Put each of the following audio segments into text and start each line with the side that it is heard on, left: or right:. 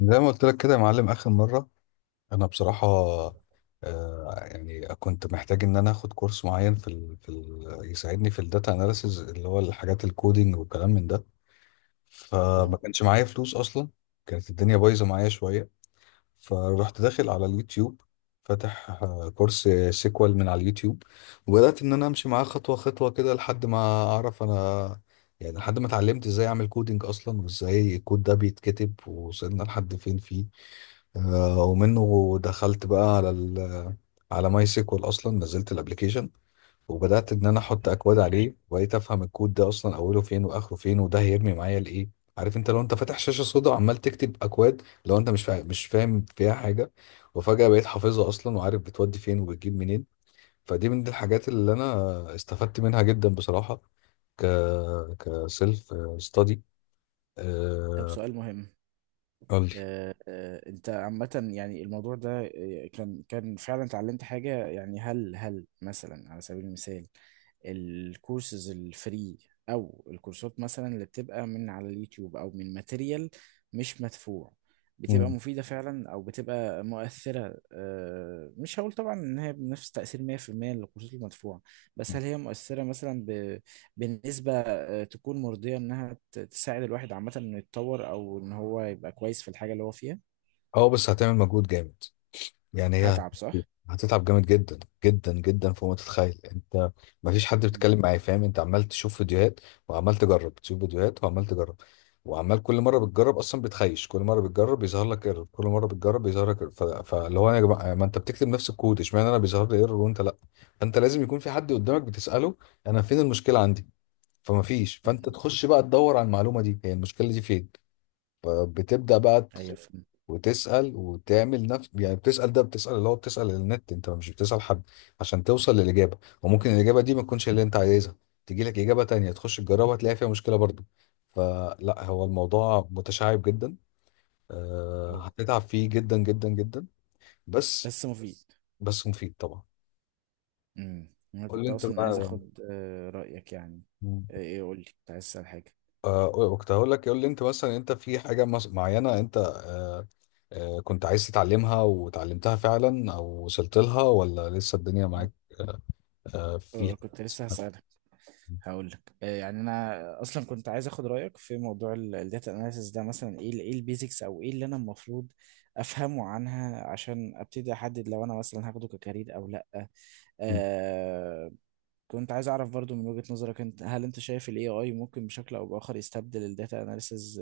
left: زي ما قلت لك كده يا معلم اخر مره، انا بصراحه يعني كنت محتاج ان انا اخد كورس معين في ال يساعدني في الداتا اناليسز اللي هو الحاجات الكودينج والكلام من ده. فما
right: اهو.
left: كانش معايا فلوس اصلا، كانت الدنيا بايظه معايا شويه. فرحت داخل على اليوتيوب فاتح كورس سيكوال من على اليوتيوب، وبدات ان انا امشي معاه خطوه خطوه كده لحد ما اعرف انا، يعني لحد ما اتعلمت ازاي اعمل كودينج اصلا وازاي الكود ده بيتكتب ووصلنا لحد فين فيه. ومنه دخلت بقى على على ماي سيكوال اصلا، نزلت الابلكيشن وبدات ان انا احط اكواد
right: مم.
left: عليه وبقيت افهم الكود ده اصلا اوله فين واخره فين وده هيرمي معايا لايه. عارف انت، لو انت فاتح شاشه سودا وعمال تكتب اكواد لو انت مش فاهم فيها حاجه، وفجاه بقيت حافظها اصلا وعارف بتودي فين وبتجيب منين. فدي من الحاجات اللي انا استفدت منها جدا بصراحه، ك كسيلف ستادي.
right: طب، سؤال مهم.
left: قول لي.
right: انت عامة يعني الموضوع ده، كان فعلا اتعلمت حاجة، يعني هل مثلا على سبيل المثال الكورسز الفري او الكورسات مثلا اللي بتبقى من على اليوتيوب او من ماتيريال مش مدفوع، بتبقى
left: مم.
right: مفيدة فعلا او بتبقى مؤثرة؟ مش هقول طبعا ان هي بنفس تأثير 100% للكورسات المدفوعة، بس هل هي مؤثرة مثلا بنسبة تكون مرضية إنها تساعد الواحد عامة إنه يتطور أو إن هو يبقى كويس في الحاجة اللي هو فيها؟
left: اه، بس هتعمل مجهود جامد، يعني هي
right: هتعب صح؟
left: هتتعب جامد جدا، جدا جدا فوق ما تتخيل انت. ما فيش حد
right: مم.
left: بيتكلم معايا فاهم، انت عمال تشوف فيديوهات وعمال تجرب، تشوف فيديوهات وعمال تجرب، وعمال كل مره بتجرب اصلا بتخيش، كل مره بتجرب بيظهر لك ايرور، كل مره بتجرب بيظهر لك error. فاللي هو يا جماعه، ما انت بتكتب نفس الكود، اشمعنى انا بيظهر لي ايرور وانت لا؟ فانت لازم يكون في حد قدامك بتساله انا فين المشكله عندي، فما فيش، فانت تخش بقى تدور على المعلومه دي، هي المشكله دي فين. فبتبدا بقى
right: أيوه، فهمت.
left: وتسأل وتعمل نفس، يعني بتسأل ده، بتسأل اللي هو، بتسأل النت، انت مش بتسأل حد، عشان توصل للإجابة، وممكن الإجابة دي ما تكونش اللي انت عايزها، تيجي لك إجابة تانية تخش تجربها تلاقي فيها مشكلة برضو. فلا، هو الموضوع متشعب جدا،
right: أه،
left: هتتعب فيه جدا جدا جدا. بس.
right: بس مفيد بس.
left: بس مفيد طبعا.
right: مم. أنا
left: قول لي
right: كنت
left: انت
right: أصلا عايز
left: بقى.
right: أخد رأيك يعني.
left: مم.
right: إيه، قول لي، كنت عايز أسأل حاجة.
left: كنت هقول لك، قول لي انت مثلا، انت في حاجة معينة انت كنت عايز تتعلمها وتعلمتها فعلا او وصلت لها ولا لسه الدنيا
right: أه.
left: معاك؟ آه، في
right: كنت لسه هسألك. هقول لك، يعني أنا أصلا كنت عايز أخد رأيك في موضوع الداتا أناليسيس ده، مثلا إيه إيه البيزكس أو إيه اللي أنا المفروض أفهمه عنها عشان أبتدي أحدد لو أنا مثلا هاخده ككارير أو لأ. آه، كنت عايز اعرف برضو من وجهة نظرك انت، هل انت شايف الاي اي ممكن بشكل او باخر يستبدل الداتا اناليسز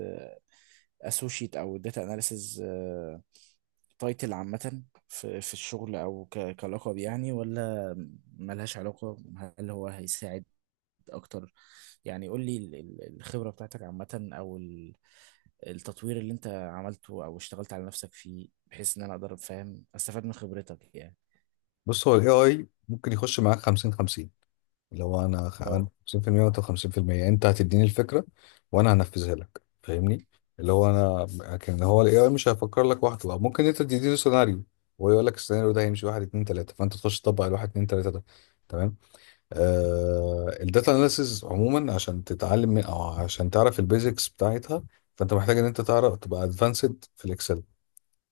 right: اسوشيت او الداتا اناليسز تايتل عامة في الشغل، او كلقب يعني، ولا ملهاش علاقة؟ هل هو هيساعد اكتر؟ يعني قول لي الخبرة بتاعتك عامة، او التطوير اللي انت عملته او اشتغلت على نفسك فيه، بحيث ان انا اقدر افهم استفاد من خبرتك يعني.
left: بص، هو الاي اي ممكن يخش معاك 50-50، لو انا انا
right: اه،
left: 50% وانت 50%، انت هتديني الفكره وانا هنفذها لك، فاهمني، اللي هو انا. لكن هو الاي اي مش هيفكر لك وحده، أو ممكن انت تديني سيناريو وهو يقول لك السيناريو ده هيمشي واحد اتنين تلاته، فانت تخش تطبق الواحد اتنين تلاته ده، تمام. الداتا اناليسز عموما، عشان تتعلم من، او عشان تعرف البيزكس بتاعتها، فانت محتاج ان انت تعرف تبقى ادفانسد في الاكسل،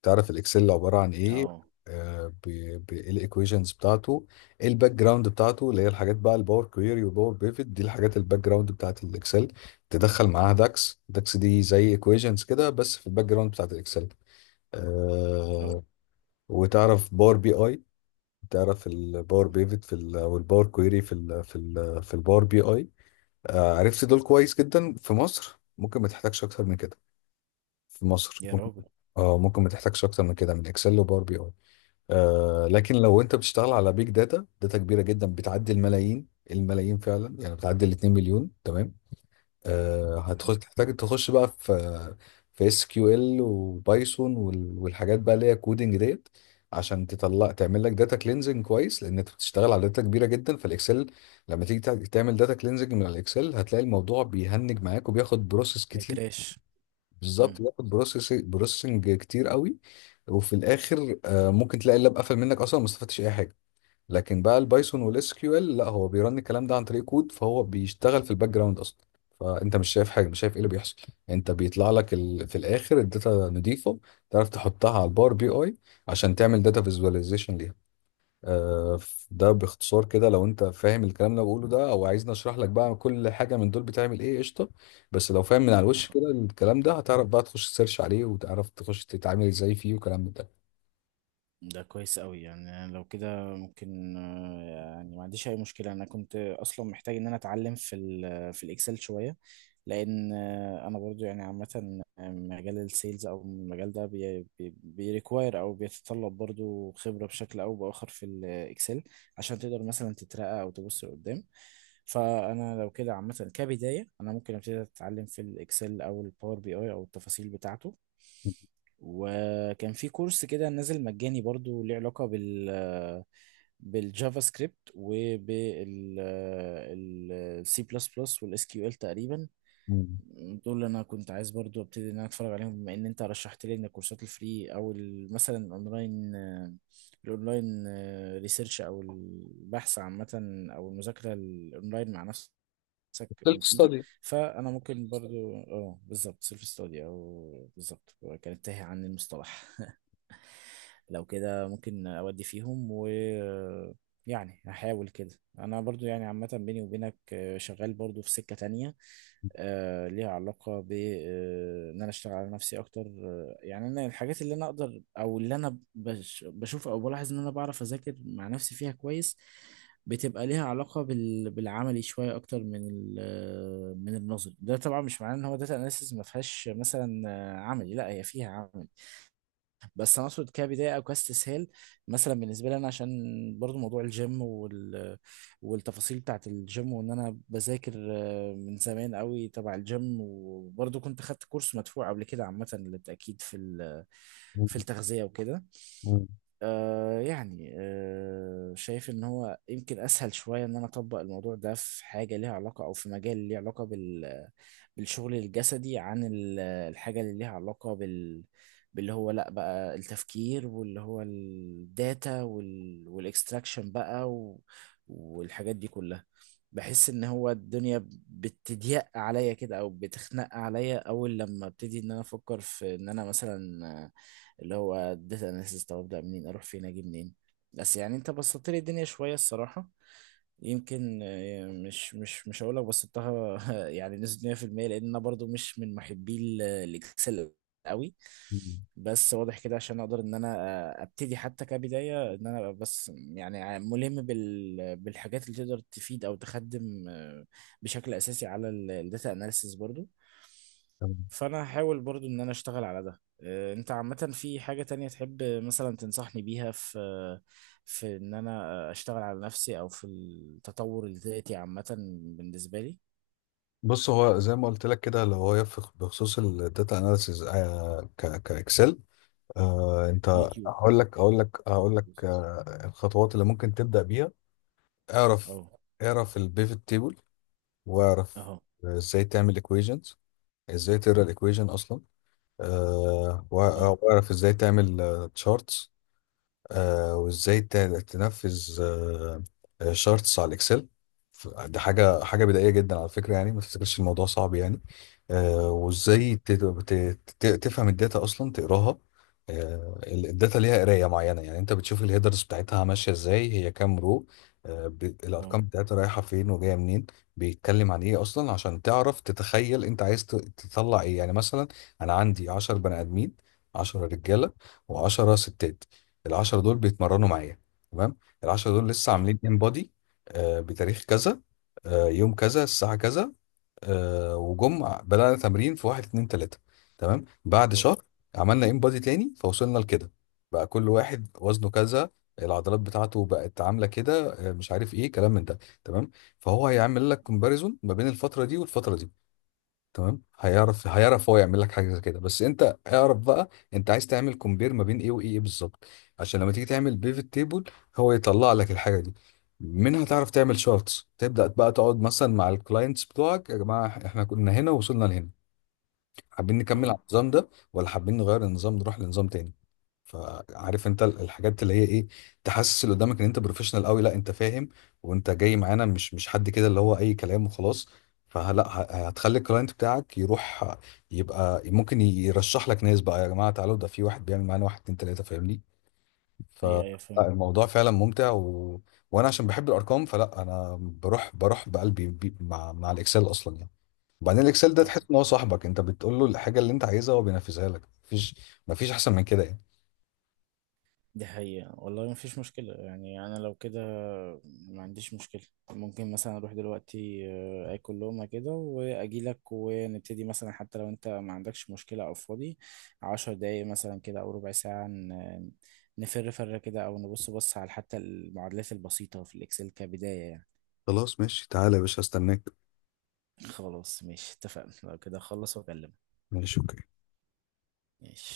left: تعرف الاكسل عباره عن ايه،
right: اه،
left: إيه الايكويشنز بتاعته، إيه الباك جراوند بتاعته، اللي هي الحاجات بقى الباور كويري وباور بيفت، دي الحاجات الباك جراوند بتاعت الاكسل، تدخل معاها داكس، داكس دي زي ايكويشنز كده بس في الباك جراوند بتاعت الاكسل.
right: اه.
left: آه، وتعرف باور بي اي، تعرف الباور بيفت والباور كويري في الباور بي اي. عرفت دول كويس جدا في مصر ممكن ما تحتاجش اكتر من كده. في مصر
right: يا
left: ممكن.
right: راجل.
left: اه، ممكن ما تحتاجش اكتر من كده، من اكسل وباور بي اي. لكن لو انت بتشتغل على بيج داتا، داتا كبيره جدا بتعدي الملايين الملايين فعلا، يعني بتعدي ال 2 مليون، تمام. هتخش تحتاج، تخش بقى في اس كيو ال وبايثون والحاجات بقى اللي هي كودنج ديت، عشان تطلع تعمل لك داتا كلينزنج كويس، لان انت بتشتغل على داتا كبيره جدا. فالاكسل لما تيجي تعمل داتا كلينزنج من الاكسل، هتلاقي الموضوع بيهنج معاك وبياخد بروسيس.
right: كراش.
left: بالظبط،
right: مم.
left: بياخد بروسيسنج بروسيسنج كتير قوي. وفي الاخر ممكن تلاقي اللاب قفل منك اصلا ما استفدتش اي حاجه. لكن بقى البايثون والاس كيو ال لا، هو بيرن الكلام ده عن طريق كود، فهو بيشتغل في الباك جراوند اصلا، فانت مش شايف حاجه، مش شايف ايه اللي بيحصل، انت بيطلع لك في الاخر الداتا نضيفه، تعرف تحطها على الباور بي اي عشان تعمل داتا فيزواليزيشن ليها. آه، ده باختصار كده، لو انت فاهم الكلام اللي أنا بقوله ده او عايزني اشرح لك بقى كل حاجه من دول بتعمل ايه، قشطه. بس لو فاهم من على الوش كده الكلام ده، هتعرف بقى تخش تسيرش عليه، وتعرف تخش تتعامل ازاي فيه وكلام من ده.
right: ده كويس قوي، يعني أنا لو كده ممكن، يعني ما عنديش اي مشكله، انا كنت اصلا محتاج ان انا اتعلم في الاكسل شويه، لان انا برضو يعني عامه، مجال السيلز او المجال ده بيريكواير او بيتطلب برضو خبره بشكل او باخر في الاكسل، عشان تقدر مثلا تترقى او تبص لقدام. فانا لو كده عامه كبدايه، انا ممكن ابتدي اتعلم في الاكسل او الباور بي اي او التفاصيل بتاعته. وكان في كورس كده نازل مجاني برضو ليه علاقة بالجافا سكريبت وبالسي بلس بلس والاس كيو ال تقريبا.
left: مم.
right: دول اللي انا كنت عايز برضو ابتدي ان انا اتفرج عليهم، بما ان انت رشحت لي ان الكورسات الفري او مثلا الاونلاين ريسيرش او البحث عامة، او المذاكرة الاونلاين مع نفسك
left: سيلف
right: مفيده.
left: ستادي.
right: فانا ممكن برضو اه، بالظبط سيلف ستادي، او بالظبط كانت تاهي عن المصطلح. لو كده ممكن اودي فيهم. و يعني هحاول كده. انا برضو يعني عامة، بيني وبينك، شغال برضو في سكة تانية، ليها علاقة ب ان انا اشتغل على نفسي اكتر. يعني انا الحاجات اللي انا اقدر او اللي انا بشوف او بلاحظ ان انا بعرف اذاكر مع نفسي فيها كويس، بتبقى ليها علاقة بالعملي شوية أكتر من النظري. ده طبعا مش معناه إن هو داتا أناليسيز ما فيهاش مثلا عملي، لا، هي فيها عملي، بس انا اقصد كبدايه او كاستسهال. مثلا بالنسبه لي انا، عشان برضو موضوع الجيم والتفاصيل بتاعت الجيم، وان انا بذاكر من زمان قوي تبع الجيم، وبرضو كنت خدت كورس مدفوع قبل كده عامه للتاكيد
left: مم.
right: في التغذيه وكده.
left: مم.
right: شايف ان هو يمكن اسهل شويه ان انا اطبق الموضوع ده في حاجه ليها علاقه او في مجال ليه علاقه بالشغل الجسدي عن الحاجة اللي ليها علاقة باللي هو لا، بقى التفكير، واللي هو الداتا والاكستراكشن بقى، و... والحاجات دي كلها. بحس ان هو الدنيا بتضيق عليا كده او بتخنق عليا اول لما ابتدي ان انا افكر في ان انا مثلا اللي هو داتا اناليسيس، طب ابدا منين، اروح فين، اجي منين؟ بس يعني انت بسطت لي الدنيا شوية الصراحة. يمكن مش هقول لك بسطتها يعني نسبة 100%، لان انا برضو مش من محبي الاكسل قوي.
left: مم.
right: بس واضح كده، عشان اقدر ان انا ابتدي حتى كبداية ان انا أبقى، بس يعني، ملم بالحاجات اللي تقدر تفيد او تخدم بشكل اساسي على الداتا اناليسيس برضو.
left: تمام.
right: فانا هحاول برضو ان انا اشتغل على ده. انت عامة في حاجة تانية تحب مثلا تنصحني بيها في ان انا اشتغل على نفسي او في التطور الذاتي عامة بالنسبة لي؟
left: بص، هو زي ما قلت لك كده اللي هو يفق بخصوص الداتا اناليسيز كاكسل. انت،
right: يوتيوب.
left: هقول لك الخطوات اللي ممكن تبدا بيها. اعرف،
right: اه.
left: اعرف البيفت تيبل، واعرف
right: اهو.
left: ازاي تعمل equations، ازاي تقرا الايكويجن اصلا. أه وأ-
right: اهو.
left: آه، واعرف ازاي تعمل تشارتس، وازاي تنفذ شارتس على الاكسل. دي حاجه حاجه بدائيه جدا على فكره، يعني ما تفتكرش الموضوع صعب يعني. وازاي تفهم الداتا اصلا تقراها. الداتا ليها قرايه معينه، يعني انت بتشوف الهيدرز بتاعتها ماشيه ازاي، هي كام رو.
right: اهو.
left: الارقام بتاعتها رايحه فين وجايه منين، بيتكلم عن ايه اصلا عشان تعرف تتخيل انت عايز تطلع ايه، يعني مثلا انا عندي 10 بني ادمين، 10 رجاله و10 ستات، العشرة دول بيتمرنوا معايا، تمام. العشرة دول لسه
right: اهو.
left: عاملين انبادي بتاريخ كذا، يوم كذا الساعة كذا، وجم بدأنا تمرين في واحد اتنين تلاتة، تمام. بعد
right: اهو.
left: شهر عملنا انبادي تاني فوصلنا لكده، بقى كل واحد وزنه كذا، العضلات بتاعته بقت عاملة كده، مش عارف ايه كلام من ده، تمام. فهو هيعمل لك كومباريزون ما بين الفترة دي والفترة دي، تمام. هيعرف هو يعمل لك حاجه زي كده، بس انت اعرف بقى انت عايز تعمل كومبير ما بين ايه وايه، إيه بالظبط، عشان لما تيجي تعمل بيفت تيبل هو يطلع لك الحاجه دي، منها تعرف تعمل شارتس، تبدا بقى تقعد مثلا مع الكلاينتس بتوعك، يا جماعه احنا كنا هنا ووصلنا لهنا، حابين نكمل
right: اهو.
left: على النظام ده، ولا حابين نغير النظام نروح لنظام تاني. فعارف انت الحاجات اللي هي ايه، تحسس اللي قدامك ان انت بروفيشنال قوي، لا انت فاهم، وانت جاي معانا، مش حد كده اللي هو اي كلام وخلاص. فلا، هتخلي الكلاينت بتاعك يروح، يبقى ممكن يرشح لك ناس بقى، يا جماعه تعالوا ده في واحد بيعمل معانا واحد اتنين تلاته، فاهمني.
right: هي فهمت.
left: فالموضوع فعلا ممتع وانا عشان بحب الارقام فلا، انا بروح بقلبي مع الاكسل اصلا يعني. وبعدين الاكسل ده تحس ان هو صاحبك، انت بتقول له الحاجه اللي انت عايزها هو بينفذها لك، مفيش احسن من كده يعني.
right: دي حقيقة والله، ما فيش مشكلة، يعني أنا لو كده ما عنديش مشكلة. ممكن مثلا أروح دلوقتي آكل لقمة كده وأجيلك، ونبتدي مثلا، حتى لو أنت ما عندكش مشكلة أو فاضي، 10 دقايق مثلا كده أو ربع ساعة، نفر فرة كده، أو بص على حتى المعادلات البسيطة في الإكسل كبداية يعني.
left: خلاص ماشي، تعالى يا باشا استناك.
right: خلاص ماشي، اتفقنا، لو كده أخلص وأكلمك.
left: ماشي اوكي.
right: ماشي.